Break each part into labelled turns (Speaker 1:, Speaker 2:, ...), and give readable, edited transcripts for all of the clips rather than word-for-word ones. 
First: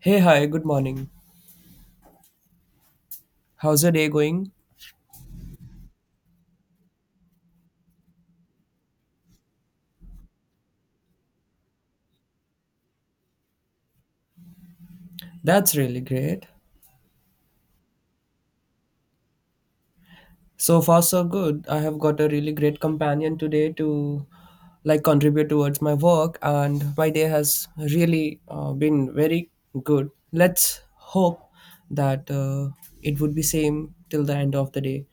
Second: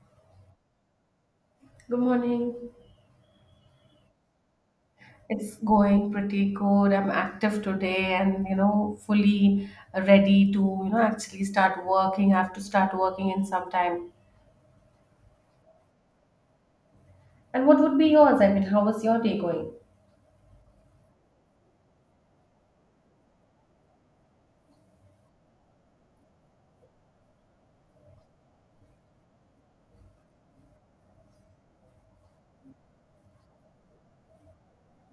Speaker 1: Hey, hi, good morning.
Speaker 2: Good morning.
Speaker 1: How's your day going?
Speaker 2: It's going pretty good. I'm active today and fully ready to actually start working. I have to start working in some time.
Speaker 1: That's really great.
Speaker 2: And what would be yours? I mean, how was your day going?
Speaker 1: So far, so good. I have got a really great companion today to like contribute towards my work, and my day has really been very good. Let's hope that it would be same till the end of the day.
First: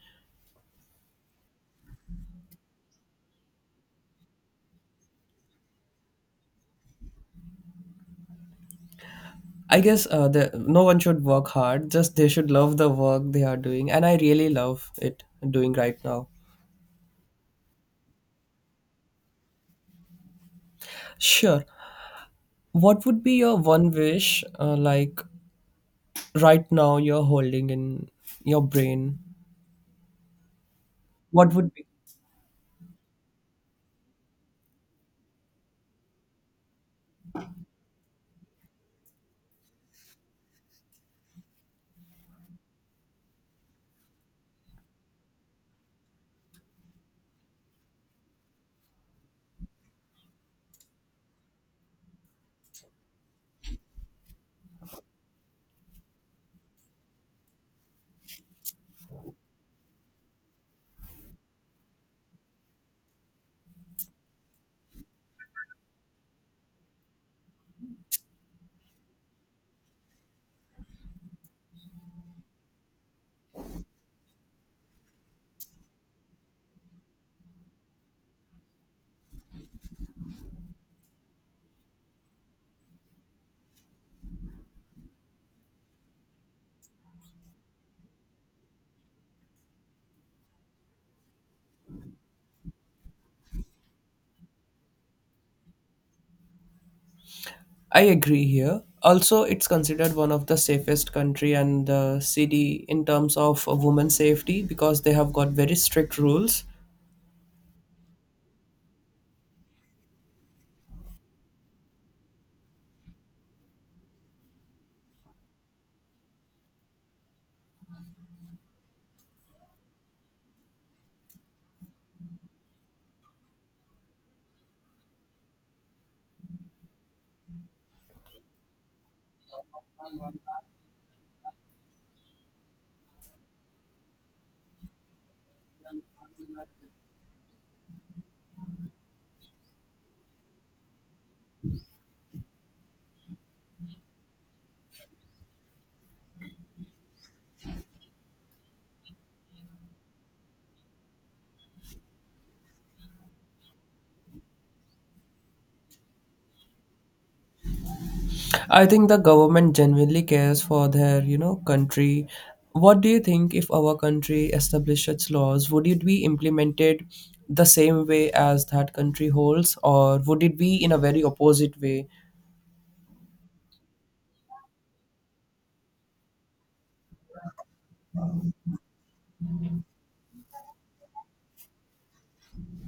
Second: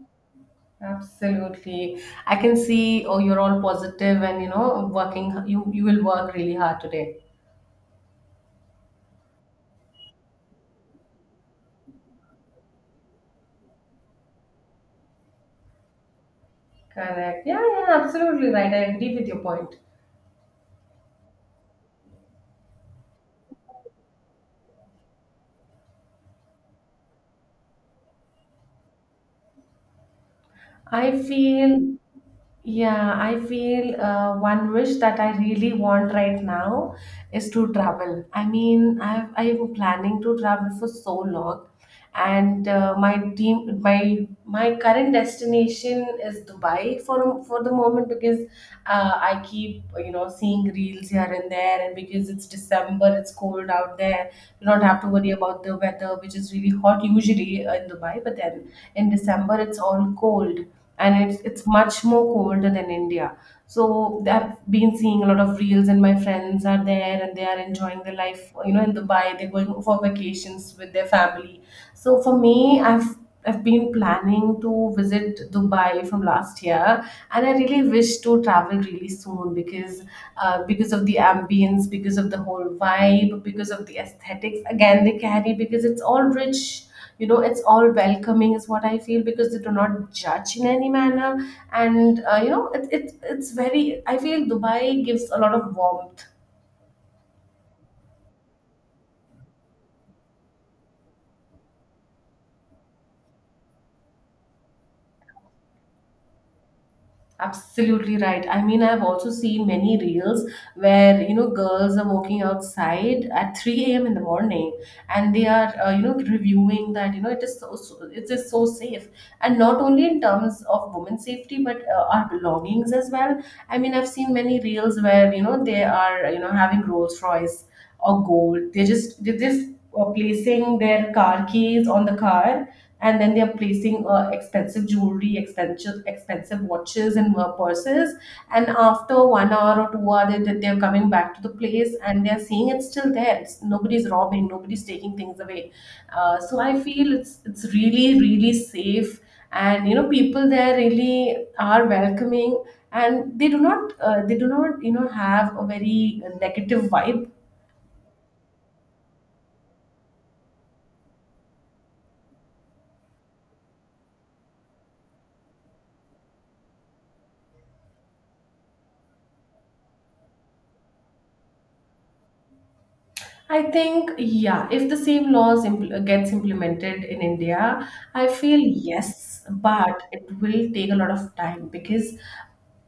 Speaker 2: Absolutely. I can see, oh, you're all positive and working, you will work really hard today.
Speaker 1: I guess no one should work hard. Just they should love the work they are doing, and I really love it doing right now.
Speaker 2: Correct. Yeah, yeah, absolutely right. I agree with your point.
Speaker 1: Sure. What would be your one wish, like right now you're holding in your brain
Speaker 2: I
Speaker 1: what would
Speaker 2: feel
Speaker 1: be?
Speaker 2: Yeah, I feel one wish that I really want right now is to travel. I mean, I'm planning to travel for so long, and my team, my current destination is Dubai for the moment because I keep seeing reels here and there, and because it's December, it's cold out there. You don't have to worry about the weather, which is really hot usually in Dubai, but then in December it's all cold, and it's much more colder than India. So I've been seeing a lot of reels, and my friends are there and they are enjoying their life. In Dubai, they're going for vacations with their family. So for me, I've been planning to visit Dubai from last year, and I really wish to travel really soon because of the ambience, because of the whole vibe, because of the aesthetics. Again, they carry because it's all rich. It's all welcoming is what I feel, because they do not judge in any manner. And it's very. I feel Dubai gives a lot of warmth.
Speaker 1: I agree, here also it's considered one of the safest country and the city in terms of women's safety because they have got very strict rules.
Speaker 2: Absolutely right. I mean, I've also seen many reels where, girls are walking outside at 3 a.m. in the morning, and they are, reviewing that, it is so, it is so safe. And not only in terms of women's safety, but our belongings as well. I mean, I've seen many reels where, they are, having Rolls Royce or gold. They're just placing their car keys on the car, and then they're placing expensive jewelry, expensive watches and purses. And after 1 hour or 2 hour, they're coming back to the place and they're seeing it's still there. Nobody's robbing, nobody's taking things away. So I feel it's really really safe, and people there really are welcoming, and they do not have a very negative vibe.
Speaker 1: I think the government genuinely cares for their country. What do you think, if our country established its laws, would it be implemented the same way as that country holds, or would it be in a very opposite way?
Speaker 2: I think, yeah, if the same laws gets implemented in India, I feel yes, but it will take a lot of time because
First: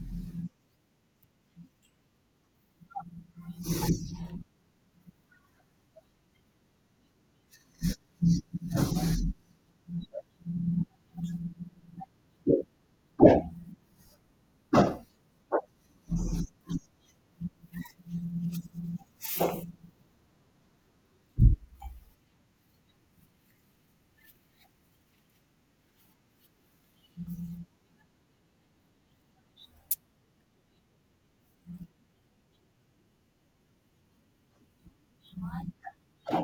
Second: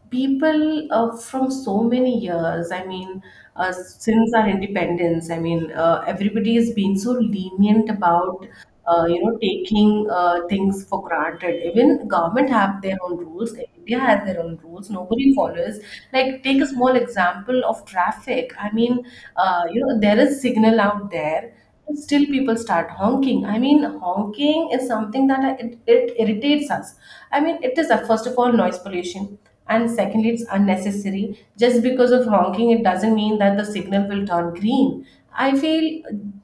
Speaker 2: people, from so many years, I mean, since our independence, I mean, everybody has been so lenient about taking things for granted. Even government have their own rules. India has their own rules. Nobody follows. Like, take a small example of traffic. I mean, there is signal out there, but still people start honking. I mean, honking is something that it irritates us. I mean, it is first of all, noise pollution. And secondly, it's unnecessary. Just because of honking, it doesn't mean that the signal will turn green. I feel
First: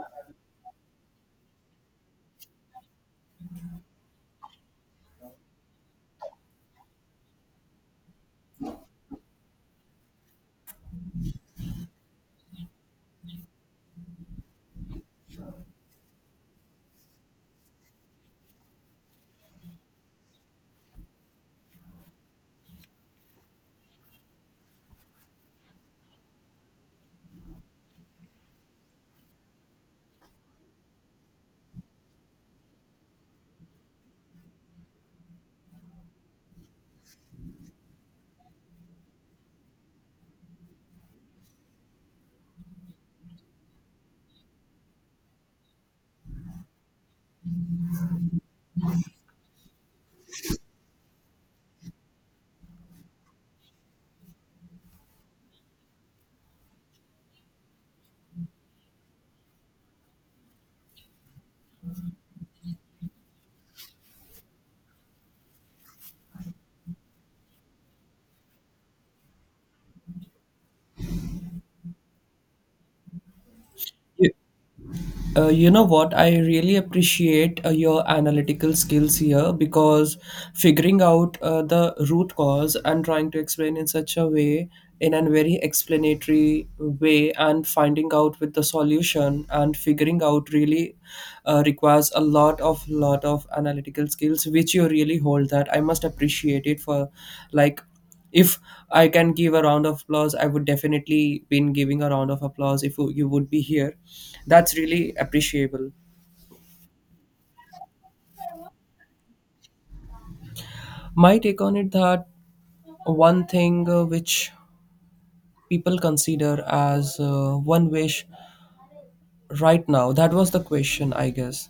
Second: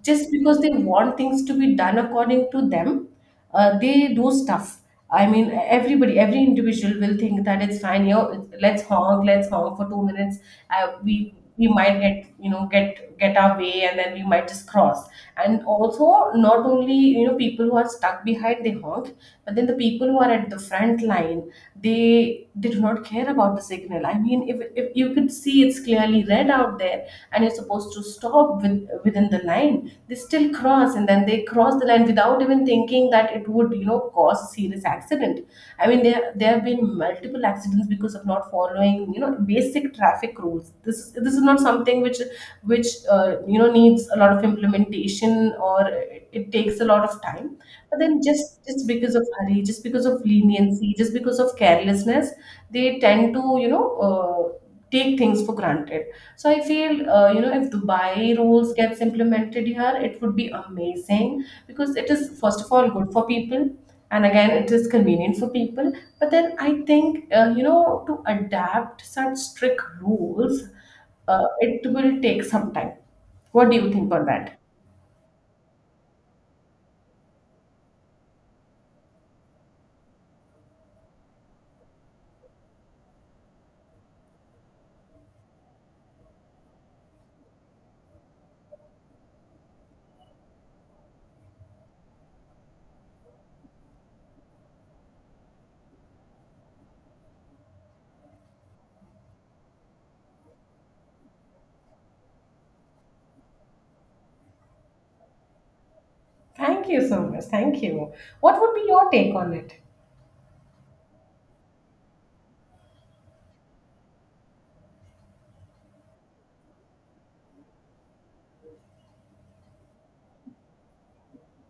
Speaker 2: just because they want things to be done according to them, they do stuff. I mean, everybody, every individual will think that it's fine. Let's honk, let's honk for 2 minutes. We might get, get our way, and then we might just cross. And also, not only people who are stuck behind, they honk, but then the people who are at the front line, they did not care about the signal. I mean, if you could see, it's clearly red out there, and you're supposed to stop within the line. They still cross, and then they cross the line without even thinking that it would, cause a serious accident. I mean, there have been multiple accidents because of not following, basic traffic rules. This is not something which needs a lot of implementation or it takes a lot of time. But then, just because of hurry, just because of leniency, just because of carelessness, they tend to take things for granted. So I feel, if Dubai rules gets implemented here, it would be amazing because it is, first of all, good for people. And again, it is convenient for people. But then I think, to adapt such strict rules, it will take some time. What do you think on that?
Speaker 1: You know what? I really appreciate your analytical skills here, because figuring out the root cause and trying to explain in such a way, in a very explanatory way, and finding out with the solution and figuring out really requires a lot of analytical skills, which you really hold. That I must appreciate it for, like. If I can give a round of applause, I would definitely been giving a round of applause if you would be here. That's really appreciable.
Speaker 2: Thank you so much. Thank you. What would be your take on it?
Speaker 1: My take on it that one thing which people consider as one wish right now, that was the question, I guess.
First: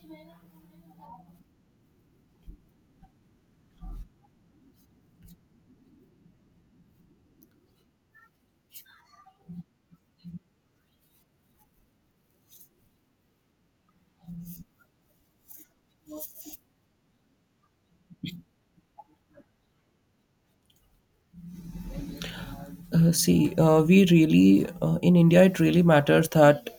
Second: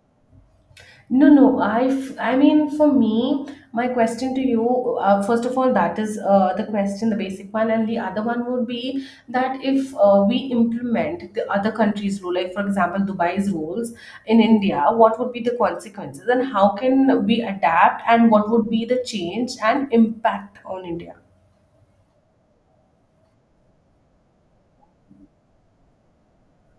Speaker 2: No, no. I mean, for me, my question to you, first of all, that is the question, the basic one, and the other one would be that if we implement the other countries' rule, like for example, Dubai's rules in India, what would be the consequences, and how can we adapt, and what would be the change and impact on India?
Speaker 1: See, we really in India, it really matters that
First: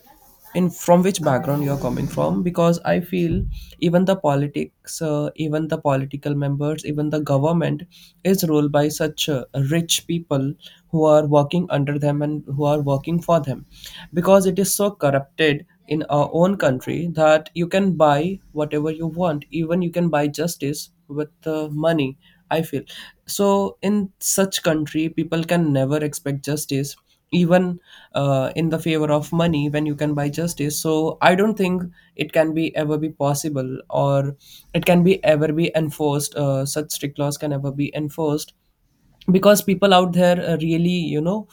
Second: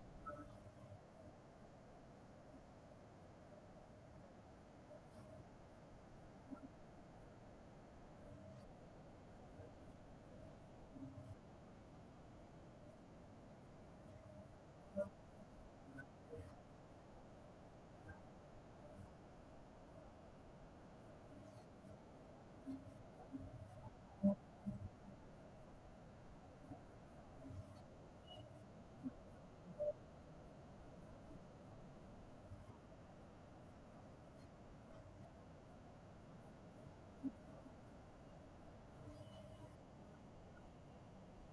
Speaker 1: in from which background you are coming from, because I feel even the politics, even the political members, even the government is ruled by such rich people who are working under them and who are working for them, because it is so corrupted in our own country that you can buy whatever you want, even you can buy justice with money, I feel. So in such country, people can never expect justice, even in the favor of money when you can buy justice. So I don't think it can be ever be possible, or it can be ever be enforced. Such strict laws can ever be enforced, because people out there really you know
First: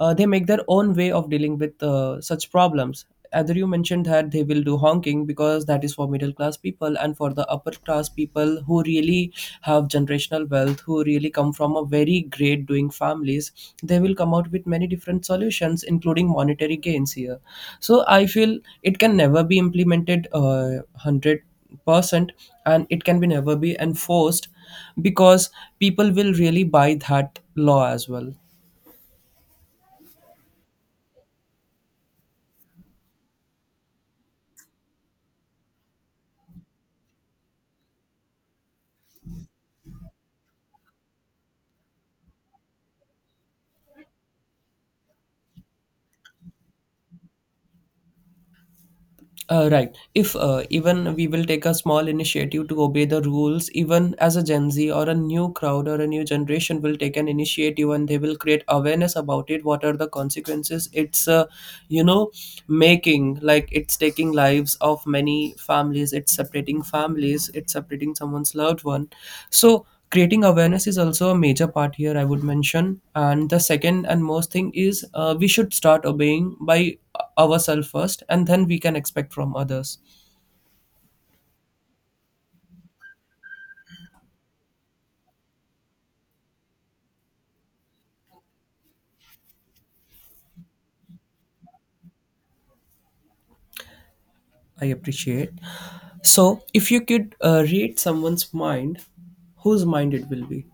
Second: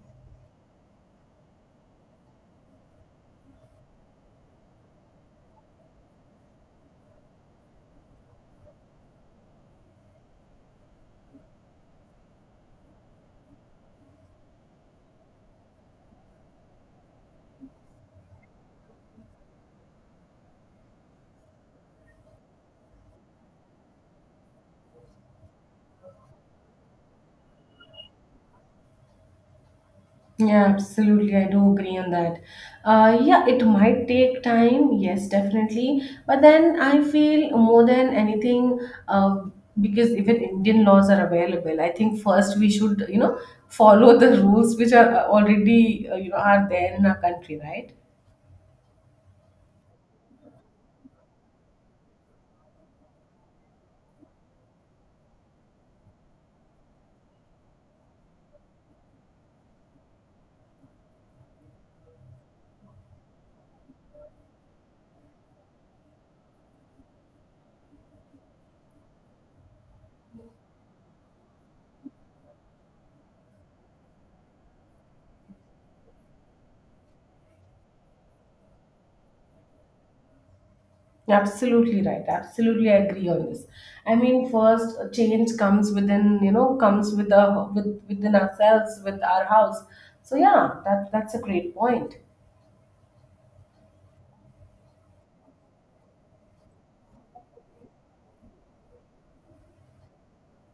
Speaker 1: uh, they make their own way of dealing with such problems. Either you mentioned that they will do honking, because that is for middle class people, and for the upper class people who really have generational wealth, who really come from a very great doing families, they will come out with many different solutions including monetary gains here. So I feel it can never be implemented 100 percent, and it can be never be enforced, because people will really buy that law as well.
Speaker 2: Yeah, absolutely. I do agree on that. Yeah, it might take time. Yes, definitely. But then I feel more than anything, uh, because even Indian laws are available. I think first we should, follow the rules which are already, are there in our country, right?
Speaker 1: Right, if even we will take a small initiative to obey the rules, even as a gen Z or a new crowd or a new generation will take an initiative, and they will create awareness about it. What are the consequences? It's, you know making like, it's taking lives of many families, it's separating families, it's separating someone's loved one. So creating awareness is also a major part here, I would mention. And the second and most thing is we should start obeying by ourselves first, and then we can expect from others.
Speaker 2: Absolutely right. Absolutely I agree on this. I mean, first change comes within, comes with within ourselves, with our house. So yeah, that's a great point.
Speaker 1: I appreciate. So, if you could read someone's mind, whose mind it will be?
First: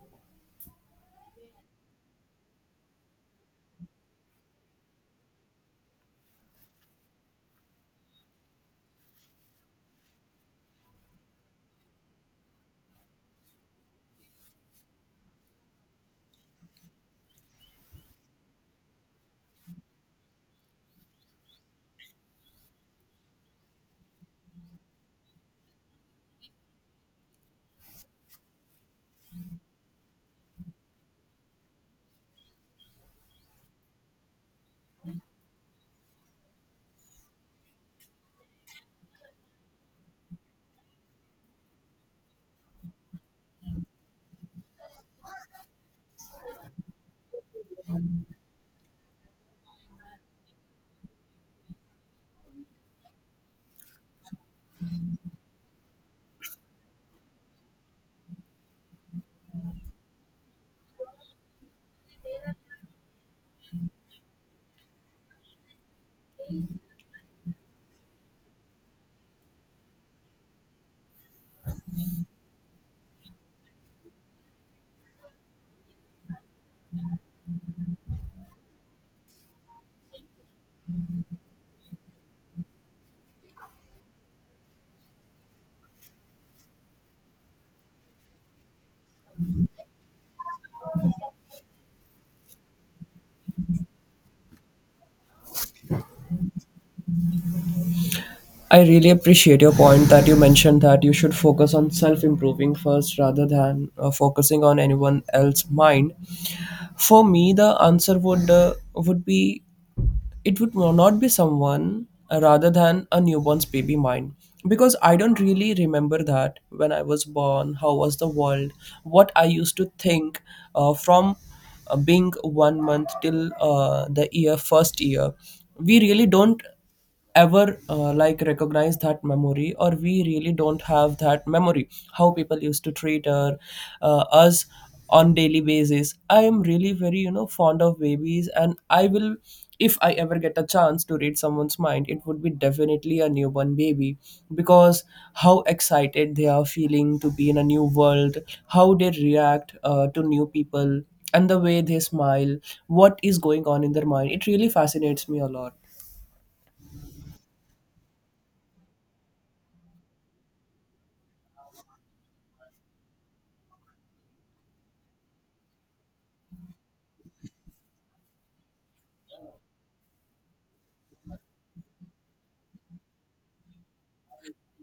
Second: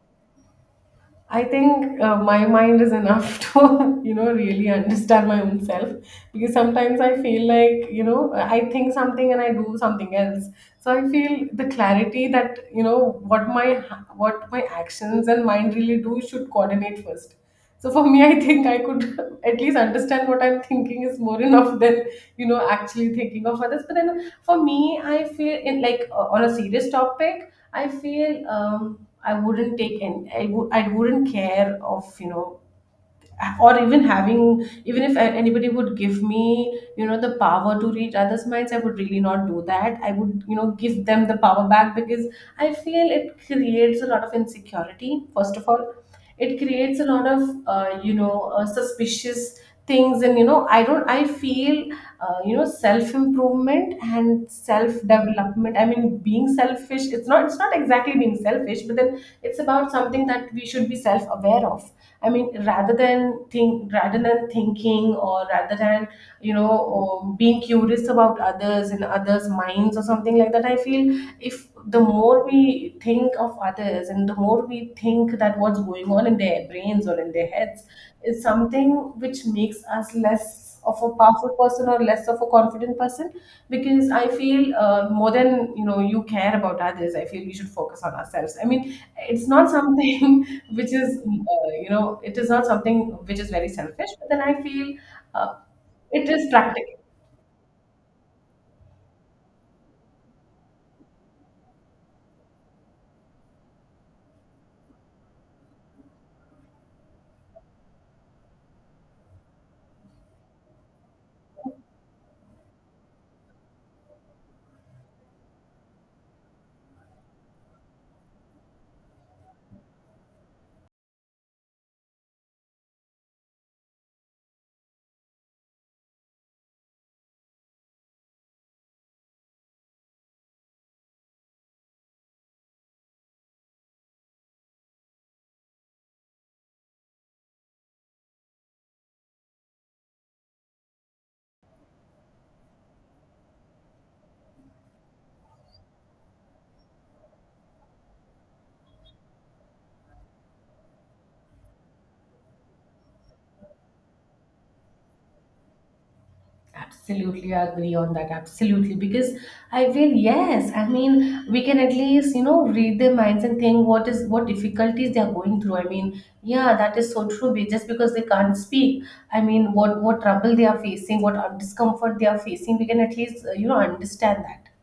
Speaker 2: I think my mind is enough to, really understand my own self, because sometimes I feel like, I think something and I do something else. So I feel the clarity that, what my actions and mind really do should coordinate first. So for me, I think I could at least understand what I'm thinking is more enough than actually thinking of others. But then for me, I feel, in like on a serious topic, I feel, I wouldn't take, and I wouldn't care of, or even having even if anybody would give me the power to read others' minds, I would really not do that. I would give them the power back, because I feel it creates a lot of insecurity, first of all. It creates a lot of suspicious things. And I don't I feel self improvement and self development, I mean, being selfish, it's not exactly being selfish, but then it's about something that we should be self aware of. I mean, rather than thinking, or rather than, you know being curious about others and others' minds or something like that, I feel if the more we think of others, and the more we think that what's going on in their brains or in their heads is something which makes us less of a powerful person or less of a confident person. Because I feel, more than, you care about others, I feel we should focus on ourselves. I mean, it's not something which is it is not something which is very selfish, but then I feel, uh, it is practical.
Speaker 1: I really appreciate your point that you mentioned that you should focus on self improving first rather than focusing on anyone else's mind. For me the answer would be, it would no, not be someone rather than a newborn's baby mind, because I don't really remember that when I was born, how was the world, what I used to think, from being 1 month till the year first year. We really don't ever like recognize that memory, or we really don't have that memory how people used to treat her, us, on daily basis. I am really very fond of babies, and I will, if I ever get a chance to read someone's mind, it would be definitely a newborn baby, because how excited they are feeling to be in a new world, how they react to new people, and the way they smile, what is going on in their mind, it really fascinates me a lot.
Speaker 2: Absolutely, I agree on that. Absolutely, because I feel yes. I mean, we can at least read their minds and think what difficulties they are going through. I mean, yeah, that is so true. Just because they can't speak, I mean, what trouble they are facing, what discomfort they are facing, we can at least understand that.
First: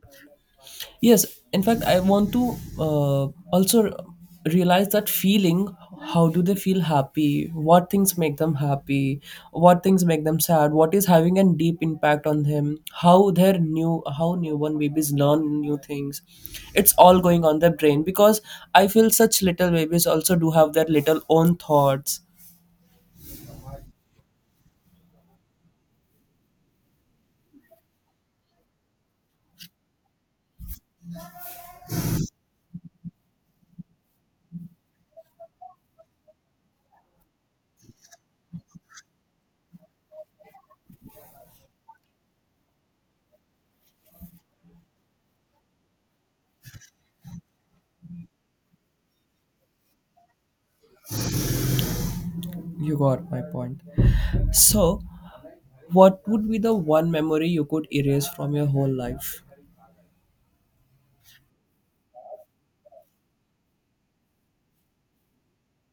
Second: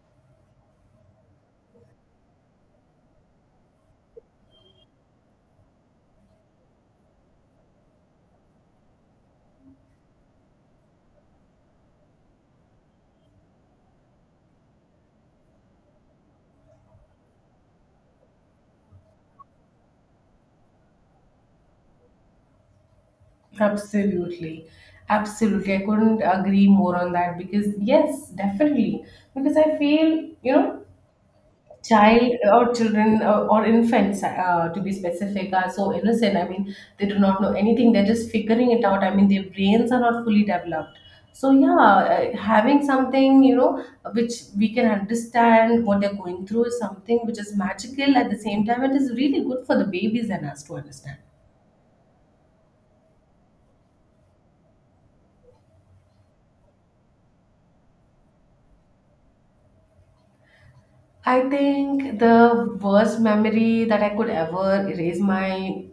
Speaker 1: Yes, in fact, I want to also realize that feeling. How do they feel happy? What things make them happy? What things make them sad? What is having a deep impact on them? How newborn babies learn new things? It's all going on their brain, because I feel such little babies also do have their little own thoughts.
Speaker 2: Absolutely. Absolutely. I couldn't agree more on that because, yes, definitely. Because I feel, child or children or infants, to be specific, are so innocent. I mean, they do not know anything. They're just figuring it out. I mean, their brains are not fully developed. So, yeah, having something, which we can understand what they're going through is something which is magical at the same time. It is really good for the babies and us to understand.
Speaker 1: You got my point. So, what would be the one memory you could erase from your whole life?
Speaker 2: I think the worst memory that I could ever erase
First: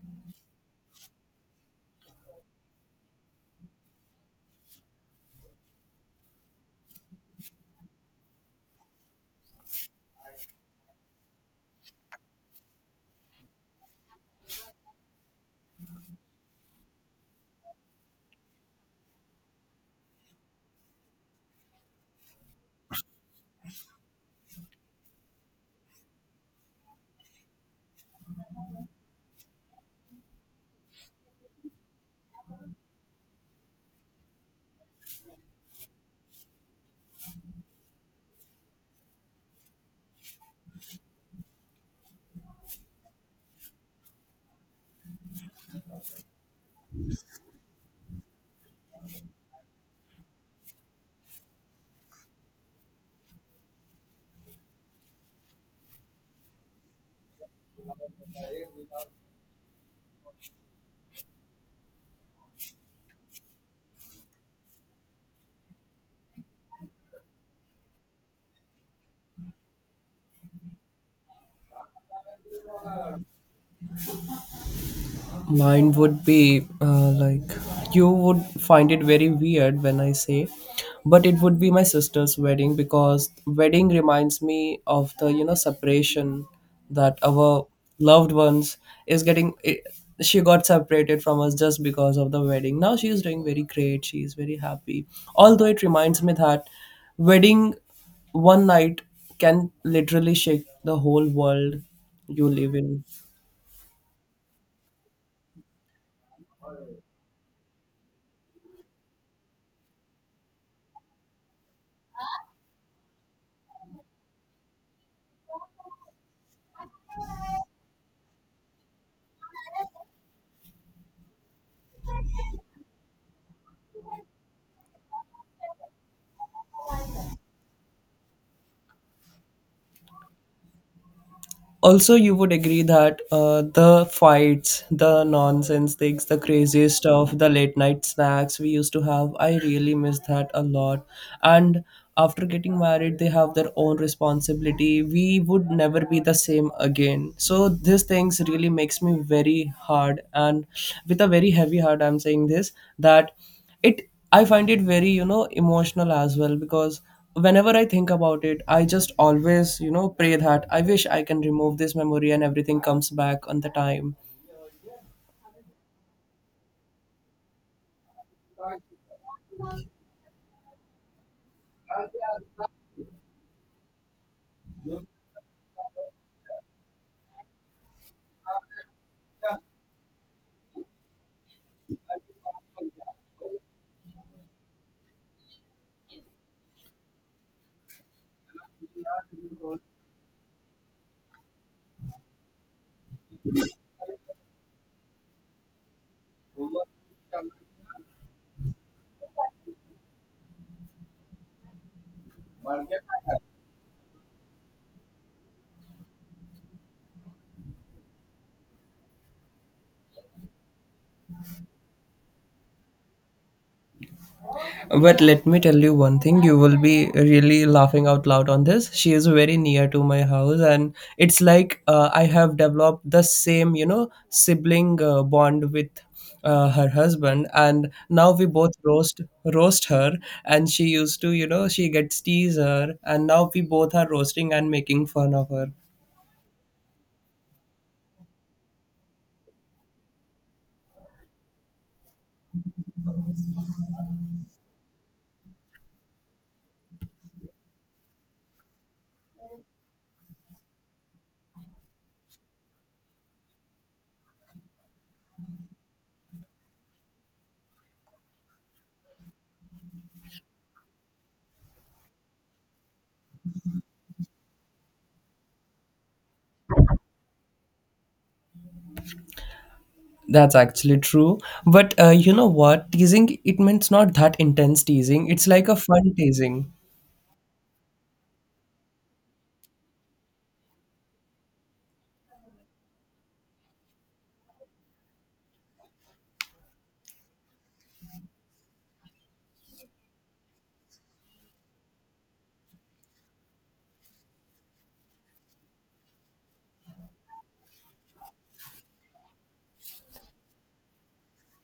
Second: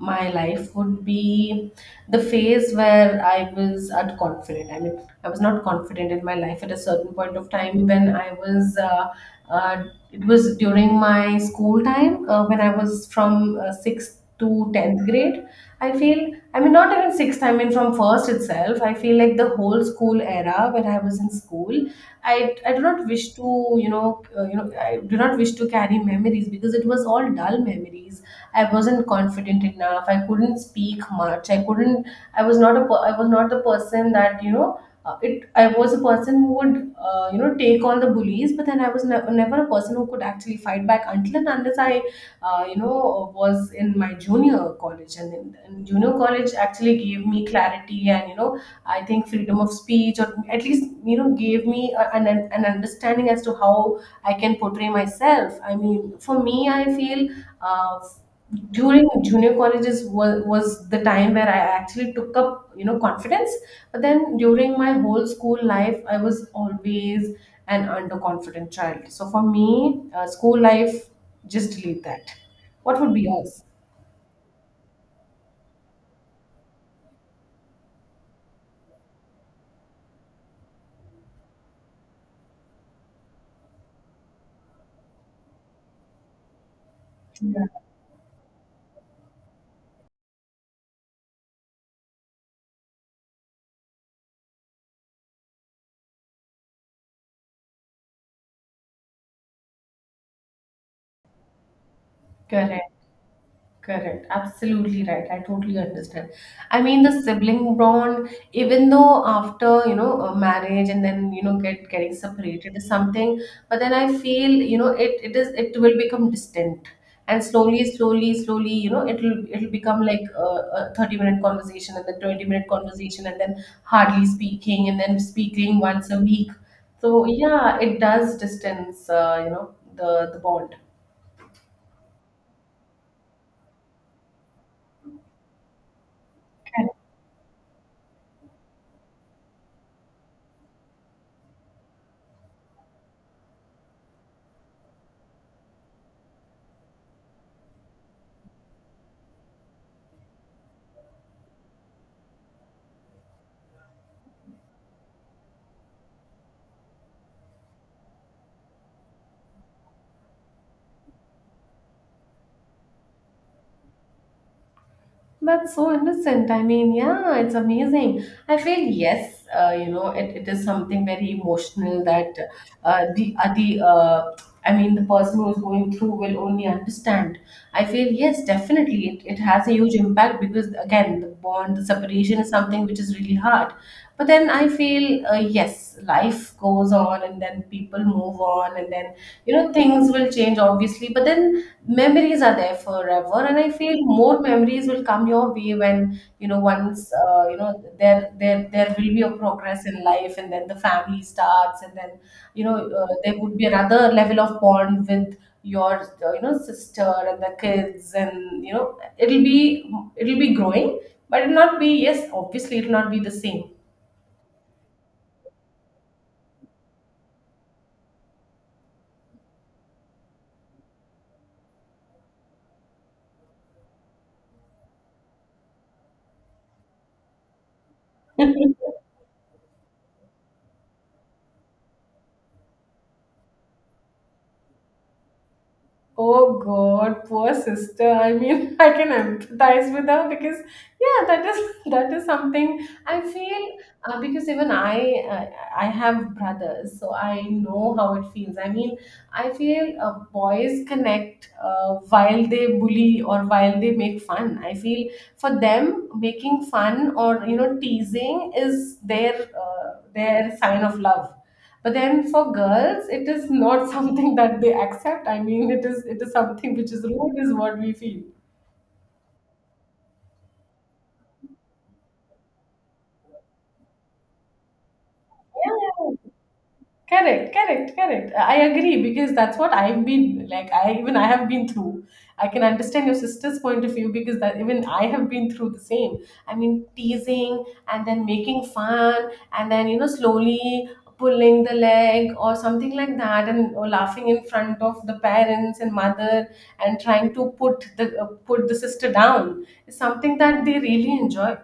Speaker 2: my life would be the phase where I was unconfident. I mean, I was not confident in my life at a certain point of time when I was. Uh, it was during my school time when I was from sixth to 10th grade. I feel, I mean, not even sixth. I mean, from first itself. I feel like the whole school era when I was in school. I do not wish to I do not wish to carry memories because it was all dull memories. I wasn't confident enough. I couldn't speak much. I couldn't. I was not the person that you know. It. I was a person who would you know take on the bullies, but then I was never a person who could actually fight back until and unless I you know was in my junior college and junior college actually gave me clarity and you know I think freedom of speech, or at least you know, gave me a, an understanding as to how I can portray myself. I mean, for me, I feel uh, during junior colleges was the time where I actually took up you know confidence. But then during my whole school life, I was always an underconfident child. So for me, school life, just delete that. What would be yours?
Speaker 1: Mine would be like, you would find it very weird when I say, but it would be my sister's wedding, because wedding reminds me of the separation that
Speaker 2: Yeah.
Speaker 1: our loved ones is getting. She got separated from us just because of the wedding. Now she is doing very great. She is very happy. Although it reminds me that wedding one night can literally shake the whole world you live
Speaker 2: Correct.
Speaker 1: in.
Speaker 2: Correct. Absolutely right. I totally understand. I mean, the sibling bond, even though after, you know, a marriage and then, you know, getting separated is something, but then I feel, you know, it will become distant. And slowly, slowly, slowly, you know, it'll become like a 30-minute conversation and then 20-minute conversation and then hardly speaking and then speaking once a week. So yeah, it does distance, you know, the bond.
Speaker 1: Also, you would agree that the fights, the nonsense things, the crazy stuff, the late night snacks we used to have, I really miss that a lot. And after getting married, they have their own responsibility, we would never be the same again. So these things really makes me very hard, and with a very heavy heart I'm saying this, that it I find it very emotional as well, because whenever I think about it, I just always pray that I wish I can remove this memory and everything comes back on the time.
Speaker 2: That's so innocent. I mean, yeah, it's amazing. I feel yes, you know, it is something very emotional that the I mean, the person who's going through will only understand. I feel yes, definitely, it has a huge impact because again, the bond, the separation is something which is really hard. But then I feel yes, life goes on, and then people move on, and then you know things will change obviously, but then memories are there forever, and I feel more memories will come your way when you know once you know there will be a progress in life and then the family starts and then there would be another level of bond with your you know sister and the kids, and you know it'll be growing, but it'll not be, yes obviously it'll not be the same.
Speaker 1: But let me tell you one thing, you will be really laughing out loud on this. She is very near to my house, and it's like I have developed the same, you know, sibling bond with her husband, and now we both roast her, and she used to, you know, she gets tease her, and now we both are roasting and making fun of her.
Speaker 2: Oh God, poor sister. I mean, I can empathize with her because, yeah, that is that is something I feel because even I have brothers, so I know how it feels. I mean, I feel boys connect while they bully or while they make fun. I feel for them making fun or you know teasing is their sign of love, but then for girls, it is not something that they accept. I mean, it is something which is rude, is what we feel.
Speaker 1: That's actually true. But you know what? Teasing, it means not that intense teasing. It's like a fun
Speaker 2: Yeah.
Speaker 1: teasing.
Speaker 2: Correct, correct, correct. I agree because that's what I've been like. I even I have been through. I can understand your sister's point of view because that even I have been through the same. I mean, teasing and then making fun and then you know slowly pulling the leg or something like that, and or laughing in front of the parents and mother and trying to put the sister down is something that they really enjoy.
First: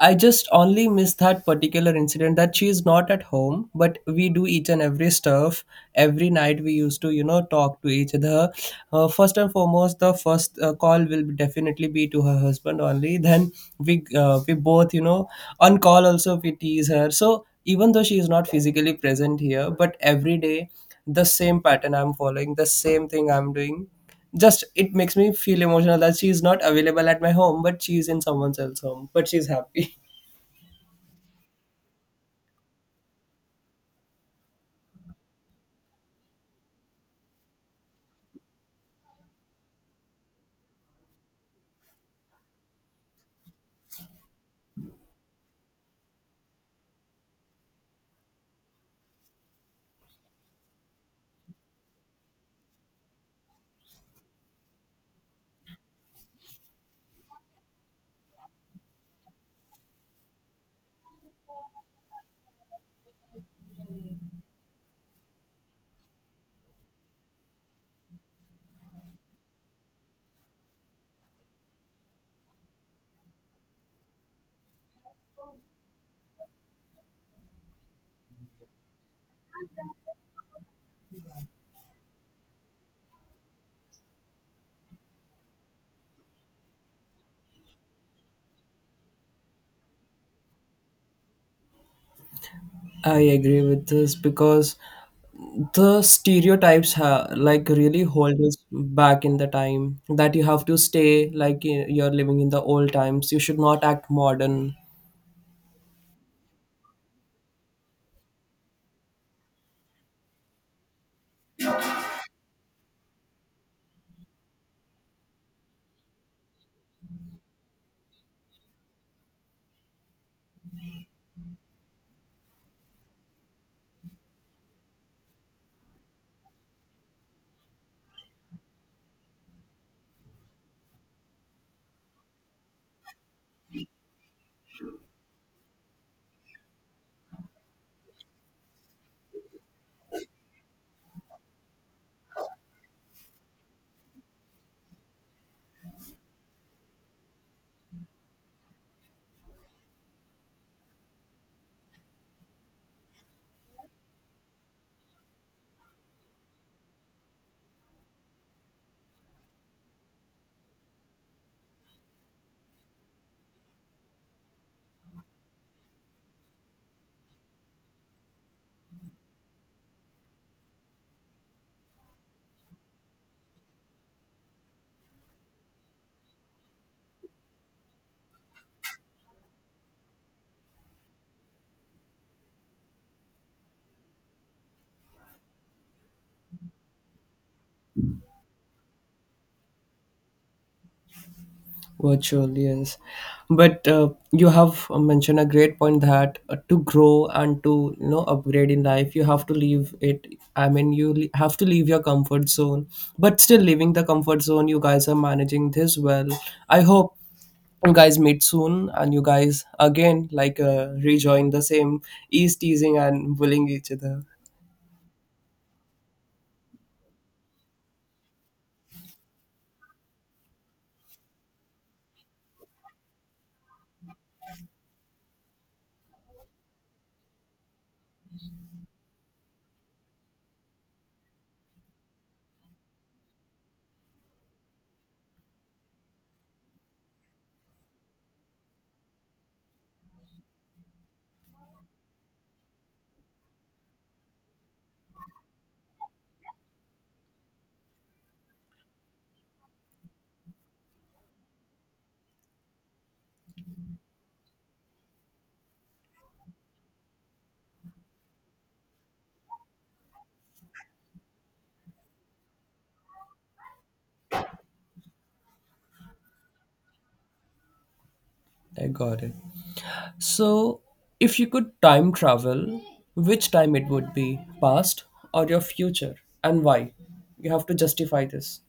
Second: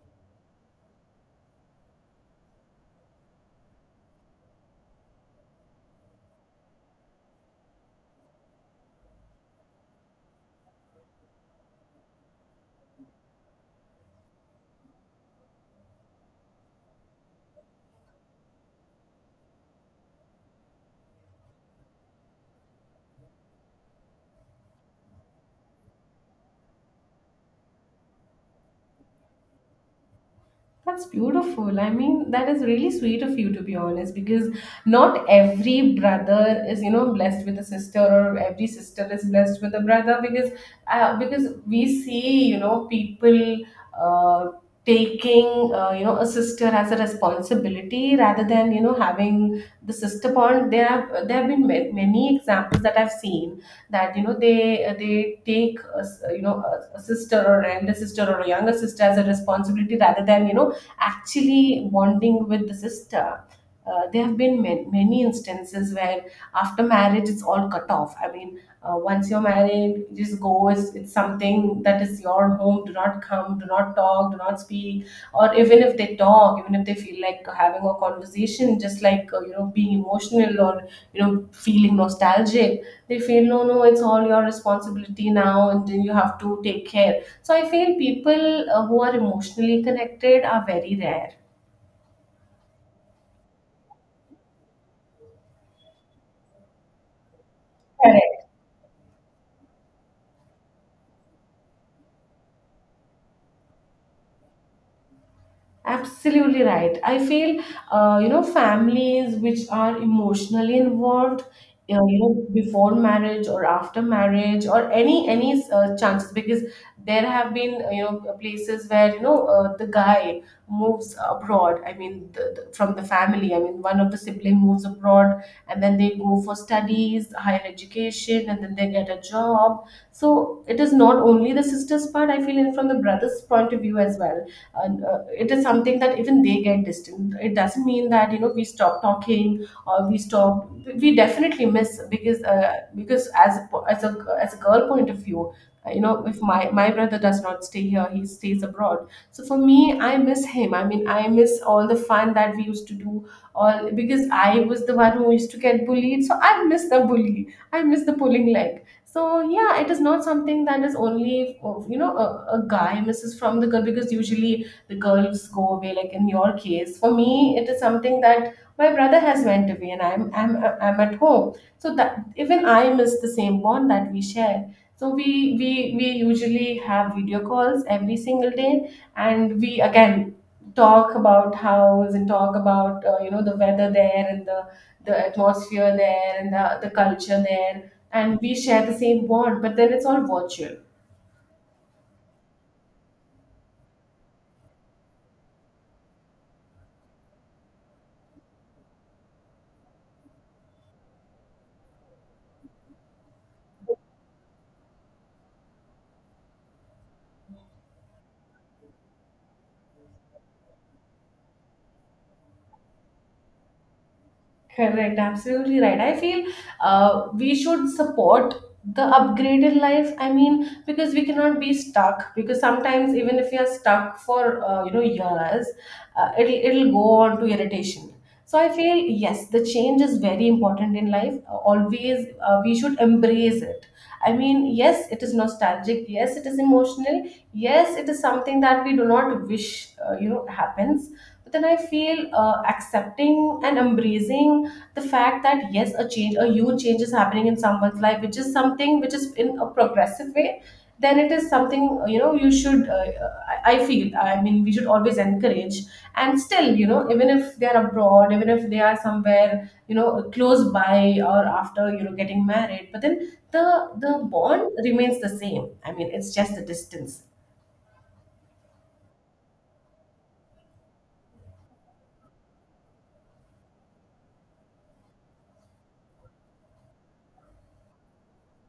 Speaker 1: I just only miss that particular incident that she is not at home, but we do each and every stuff. Every night we used to, you know, talk to each other. First and foremost, the first call will definitely be to her husband only. Then we both, you know, on call also we tease her. So even though she is not physically present here, but every day the same pattern I'm following, the same thing I'm doing. Just it makes me feel emotional that she's not available at my home, but she's in someone else's home, but she's happy.
Speaker 2: That's beautiful. I mean, that is really sweet of you, to be honest, because not every brother is, you know, blessed with a sister, or every sister is blessed with a brother, because we see, you know, people uh, taking, you know, a sister as a responsibility rather than, you know, having the sister bond. There have been many examples that I've seen that you know they you know, a sister or an elder sister or a younger sister as a responsibility rather than you know actually bonding with the sister. There have been many, many instances where after marriage it's all cut off. I mean, once you're married, you just go. It's something that is your home. Do not come. Do not talk. Do not speak, or even if they talk, even if they feel like having a conversation just like you know being emotional or you know feeling nostalgic, they feel no, no, it's all your responsibility now and then you have to take care. So I feel people who are emotionally connected are very rare.
Speaker 1: I agree with this because the stereotypes like really hold us back in the time that you have to stay like you're living in the old times, you should not act modern.
Speaker 2: Absolutely right. I feel, you know, families which are emotionally involved, you know, before marriage or after marriage or any chances because there have been you know places where you know the guy moves abroad. I mean, from the family. I mean, one of the sibling moves abroad, and then they go for studies, higher education, and then they get a job. So it is not only the sister's part. I feel it from the brother's point of view as well, and it is something that even they get distant, it doesn't mean that you know we stop talking or we stop. We definitely miss because as a, po- as a girl point of view, you know if my brother does not stay here, he stays abroad, so for me I miss him. I mean, I miss all the fun that we used to do, all because I was the one who used to get bullied, so I miss the bully, I miss the pulling leg. So yeah, it is not something that is only you know a guy misses from the girl because usually the girls go away. Like in your case, for me it is something that my brother has went away, and I'm at home, so that even I miss the same bond that we share. So we we usually have video calls every single day, and we again talk about house and talk about you know the weather there and the atmosphere there and the culture there, and we share the same bond, but then it's all virtual.
Speaker 1: Virtual, yes. But you have mentioned a great point that to grow and to upgrade in life, you have to leave it. I mean, you have to leave your comfort zone, but still leaving the comfort zone, you guys are managing this well. I hope you guys meet soon, and you guys again like rejoin the same ease teasing and bullying each other.
Speaker 2: Correct, absolutely right. I feel we should support the upgraded life. I mean, because we cannot be stuck. Because sometimes, even if you are stuck for you know years, it'll go on to irritation. So I feel yes, the change is very important in life. Always, we should embrace it. I mean, yes, it is nostalgic. Yes, it is emotional. Yes, it is something that we do not wish you know happens, but then I feel accepting and embracing the fact that yes, a change, a huge change is happening in someone's life, which is something which is in a progressive way. Then it is something you know you should. I feel. I mean, we should always encourage. And still, you know, even if they are abroad, even if they are somewhere you know close by or after you know getting married, but then the the bond remains the same. I mean, it's just the distance.
Speaker 1: I got it. So, if you could time travel, which time it would be? Past or your future? And why? You have to justify this.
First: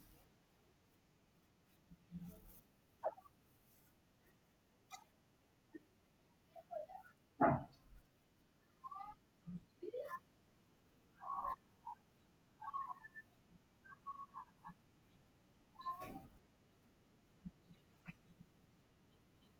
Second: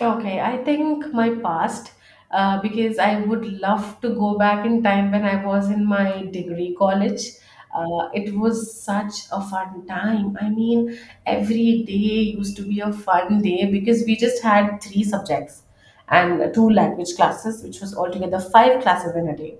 Speaker 2: Okay, I think my past, because I would love to go back in time when I was in my degree college. It was such a fun time. I mean, every day used to be a fun day because we just had three subjects and two language classes, which was altogether five classes in a day.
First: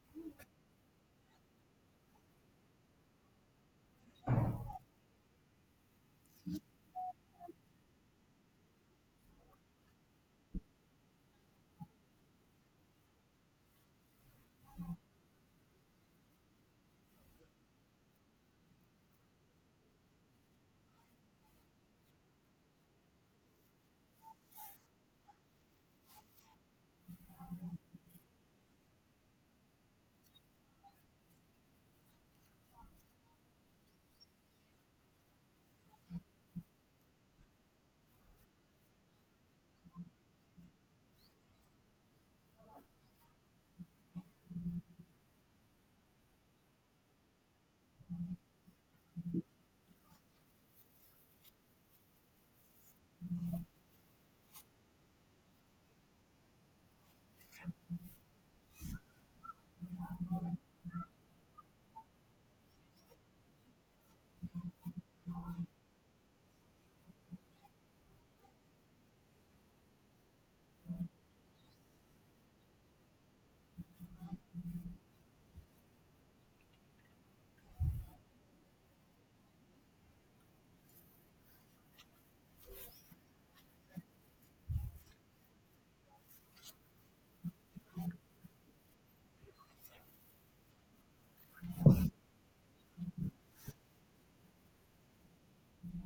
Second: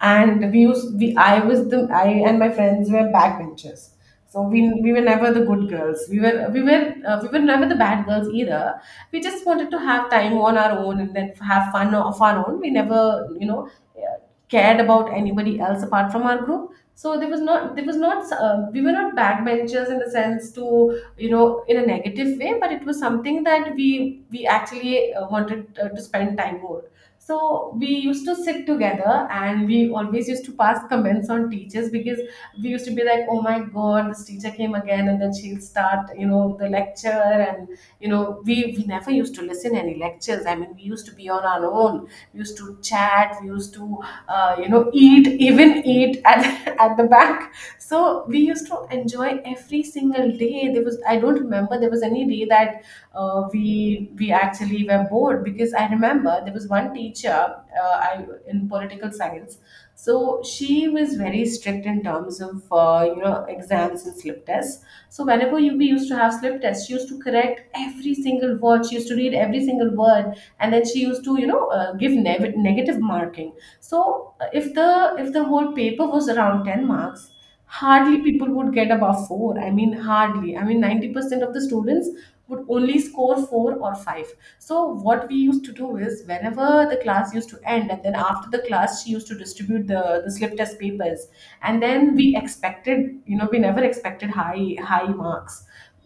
Speaker 2: And we used, we, I was the, I and my friends were backbenchers. So we were never the good girls. We were never the bad girls either. We just wanted to have time on our own and then have fun of our own. We never you know uh, cared about anybody else apart from our group. So there was not we were not backbenchers in the sense to you know in a negative way, but it was something that we actually wanted to spend time more. So we used to sit together and we always used to pass comments on teachers because we used to be like, oh my god, this teacher came again, and then she'll start you know the lecture. And you know we never used to listen any lectures. I mean, we used to be on our own. We used to chat. We used to you know eat, even eat at, at the back. So we used to enjoy every single day. There was, I don't remember there was any day that we actually were bored. Because I remember there was one teacher in political science, so she was very strict in terms of you know exams and slip tests. So whenever we used to have slip tests, she used to correct every single word. She used to read every single word, and then she used to, you know, negative marking. So if the whole paper was around ten marks, hardly people would get above four. I mean, hardly. I mean, 90% of the students would only score four or five. So what we used to do is whenever the class used to end, and then after the class, she used to distribute the slip test papers. And then we expected, you know, we never expected high marks.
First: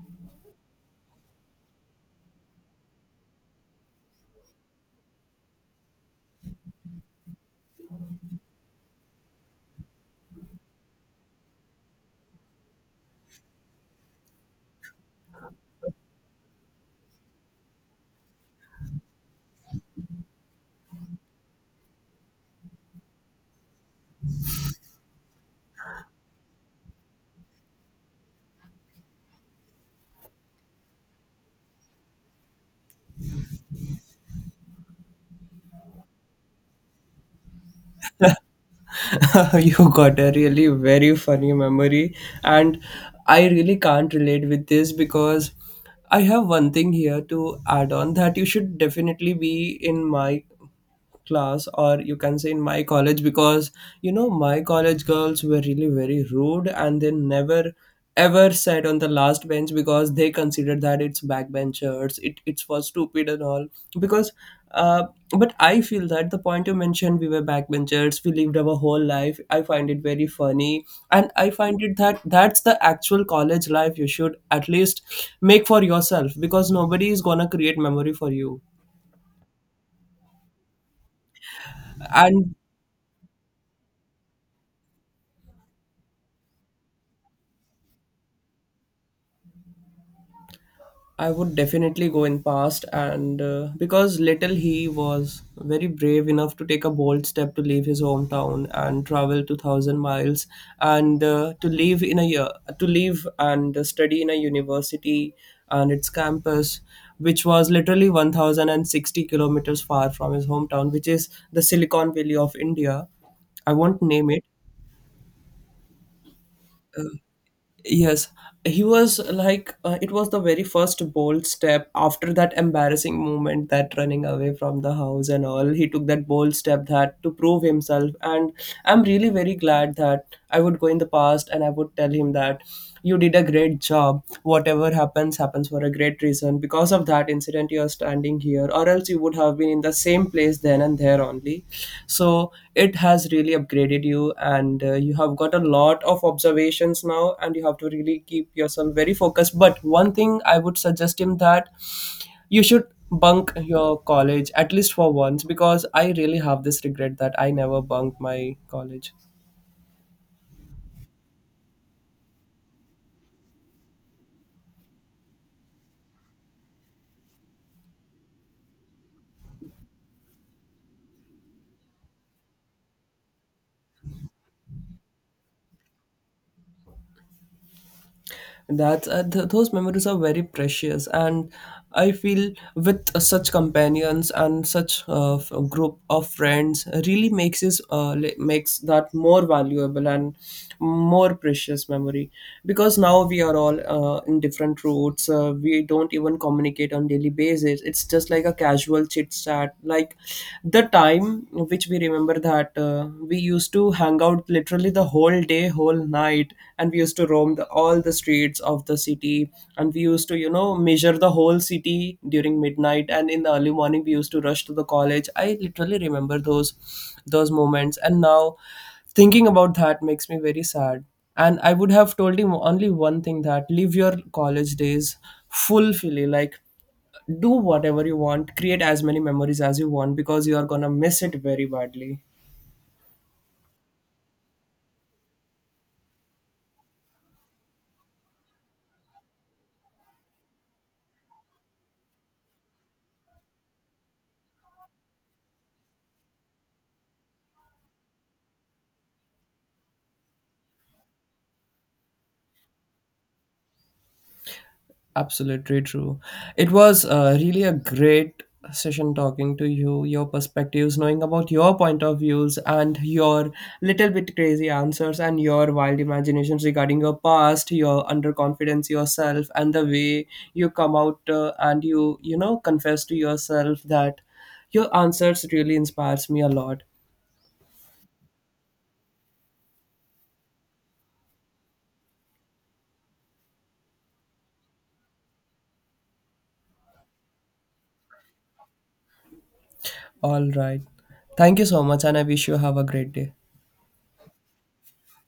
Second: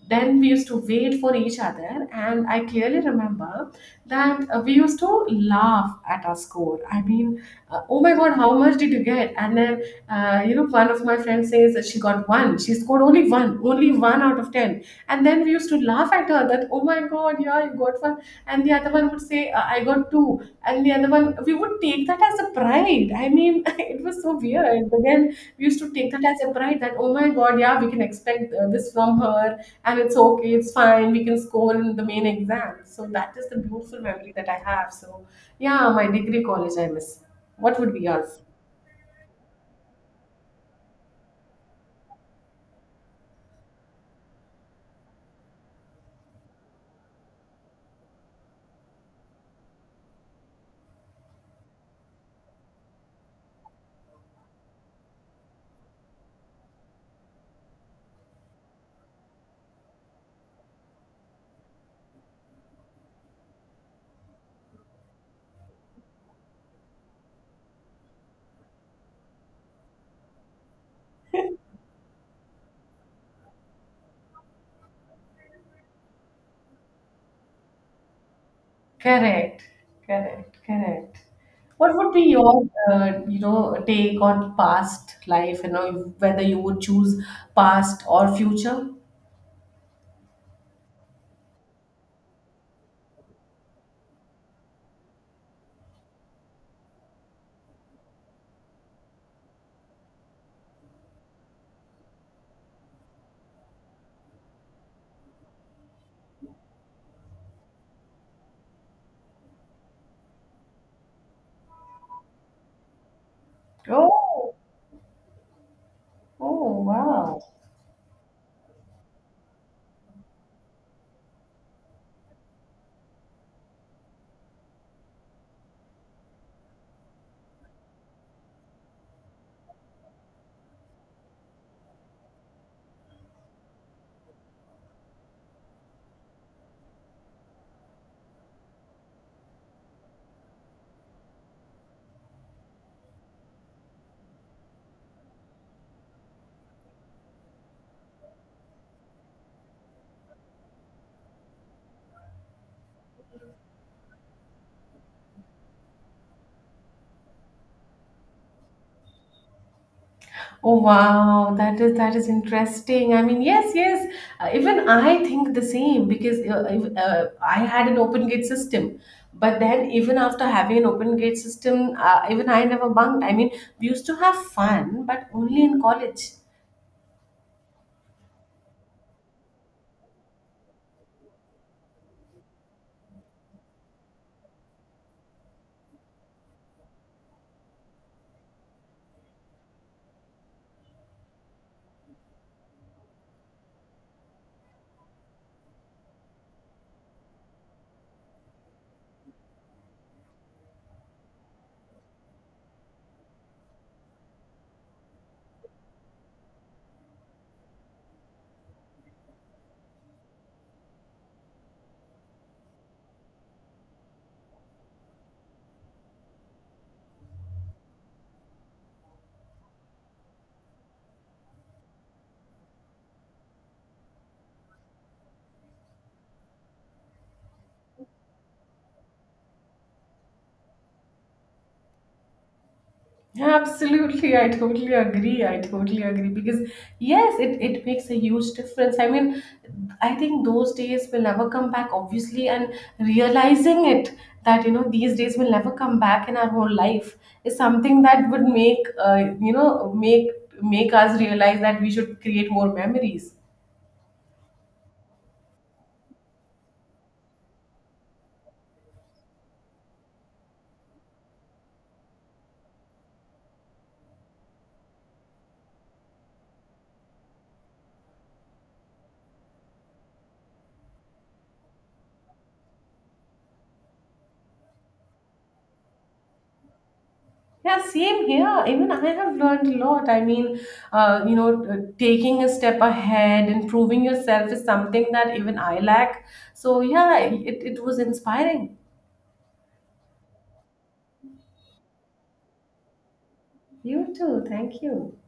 Speaker 2: Then we used to wait for each other, and I clearly remember that we used to laugh at our score. I mean, oh my god, how much did you get? And then you know, one of my friends says that she scored only one, only one out of ten. And then we used to laugh at her that, oh my god, yeah, you got one. And the other one would say, I got two. And the other one, we would take that as a pride. I mean, it was so weird, but then we used to take that as a pride that, oh my god, yeah, we can expect this from her. And it's okay, it's fine, we can score in the main exam. So that is the beautiful memory that I have. So yeah, my degree college I miss. What would be yours?
Speaker 1: You got a really very funny memory, and I really can't relate with this, because I have one thing here to add on that, you should definitely be in my class, or you can say in my college, because you know my college girls were really very rude, and they never ever sat on the last bench, because they considered that it's backbenchers, it it's for stupid and all, because uh, but I feel that the point you mentioned, we were backbenchers, we lived our whole life, I find it very funny. And I find it that that's the actual college life, you should at least make for yourself, because nobody is gonna create memory for you.
Speaker 2: Correct, correct, correct. What would be
Speaker 1: And
Speaker 2: your, you know, take on past life? You know, whether you would choose past or future.
Speaker 1: I would definitely go in past, and because little he was very brave enough to take a bold step to leave his hometown and travel 2,000 miles, and to live in a year, to live and study in a university and its campus, which was literally 1,060 kilometers far from his hometown, which is the Silicon Valley of India. I won't name it.
Speaker 2: Oh, oh,
Speaker 1: Yes, he was like, it was the very first bold step after that embarrassing moment, that running away from the house and all. He took that bold step that to prove himself. And I'm really very glad that I would go in the past and I would tell him that you did a great job. Whatever happens, happens for a great reason. Because of that incident, you are standing here or else you would have been in the same place then and there only. So it has really upgraded you, and you have got a lot of observations now, and you have to really keep yourself very focused. But one thing I would suggest him, that you should bunk your college at least for once, because I really have this regret that I never bunked my college.
Speaker 2: oh, wow. That is interesting. I mean, yes, yes. Even I think the same because I had an open gate system. But then, even after having an open gate system, even I never bunked. I mean, we used to have fun, but only in college.
Speaker 1: That's those memories are very precious, and I feel with such companions and such group of friends really makes that more valuable and more precious memory. Because now we are all in different routes. We don't even communicate on daily basis. It's just like a casual chit chat. Like the time which we remember that we used to hang out literally the whole day, whole night, and we used to roam all the streets of the city, and we used to you know measure the whole city during midnight, and in the early morning we used to rush to the college. I literally remember those moments, and now thinking about that makes me very sad. And I would have told him only one thing, that live your college days fully, like do whatever you want, create as many memories as you want, because you are gonna miss it very badly.
Speaker 2: Absolutely, I totally agree. I totally agree because yes, it makes a huge difference. I mean, I think those days will never come back, obviously, and realizing it that you know these days will never come back in our whole life is something that would make you know make us realize that we should create more memories.
Speaker 1: Absolutely true. It was really a great session talking to you, your perspectives, knowing about your point of views and your little bit crazy answers and your wild imaginations regarding your past, your underconfidence yourself, and the way you come out and you know, confess to yourself that your answers really inspires me a lot.
Speaker 2: Yeah, same here. Even I have learned a lot. I mean, you know, taking a step ahead and proving yourself is something that even I lack. So, yeah, it was inspiring.
Speaker 1: All right. Thank you so much and I wish you have a great day.
Speaker 2: You too. Thank you.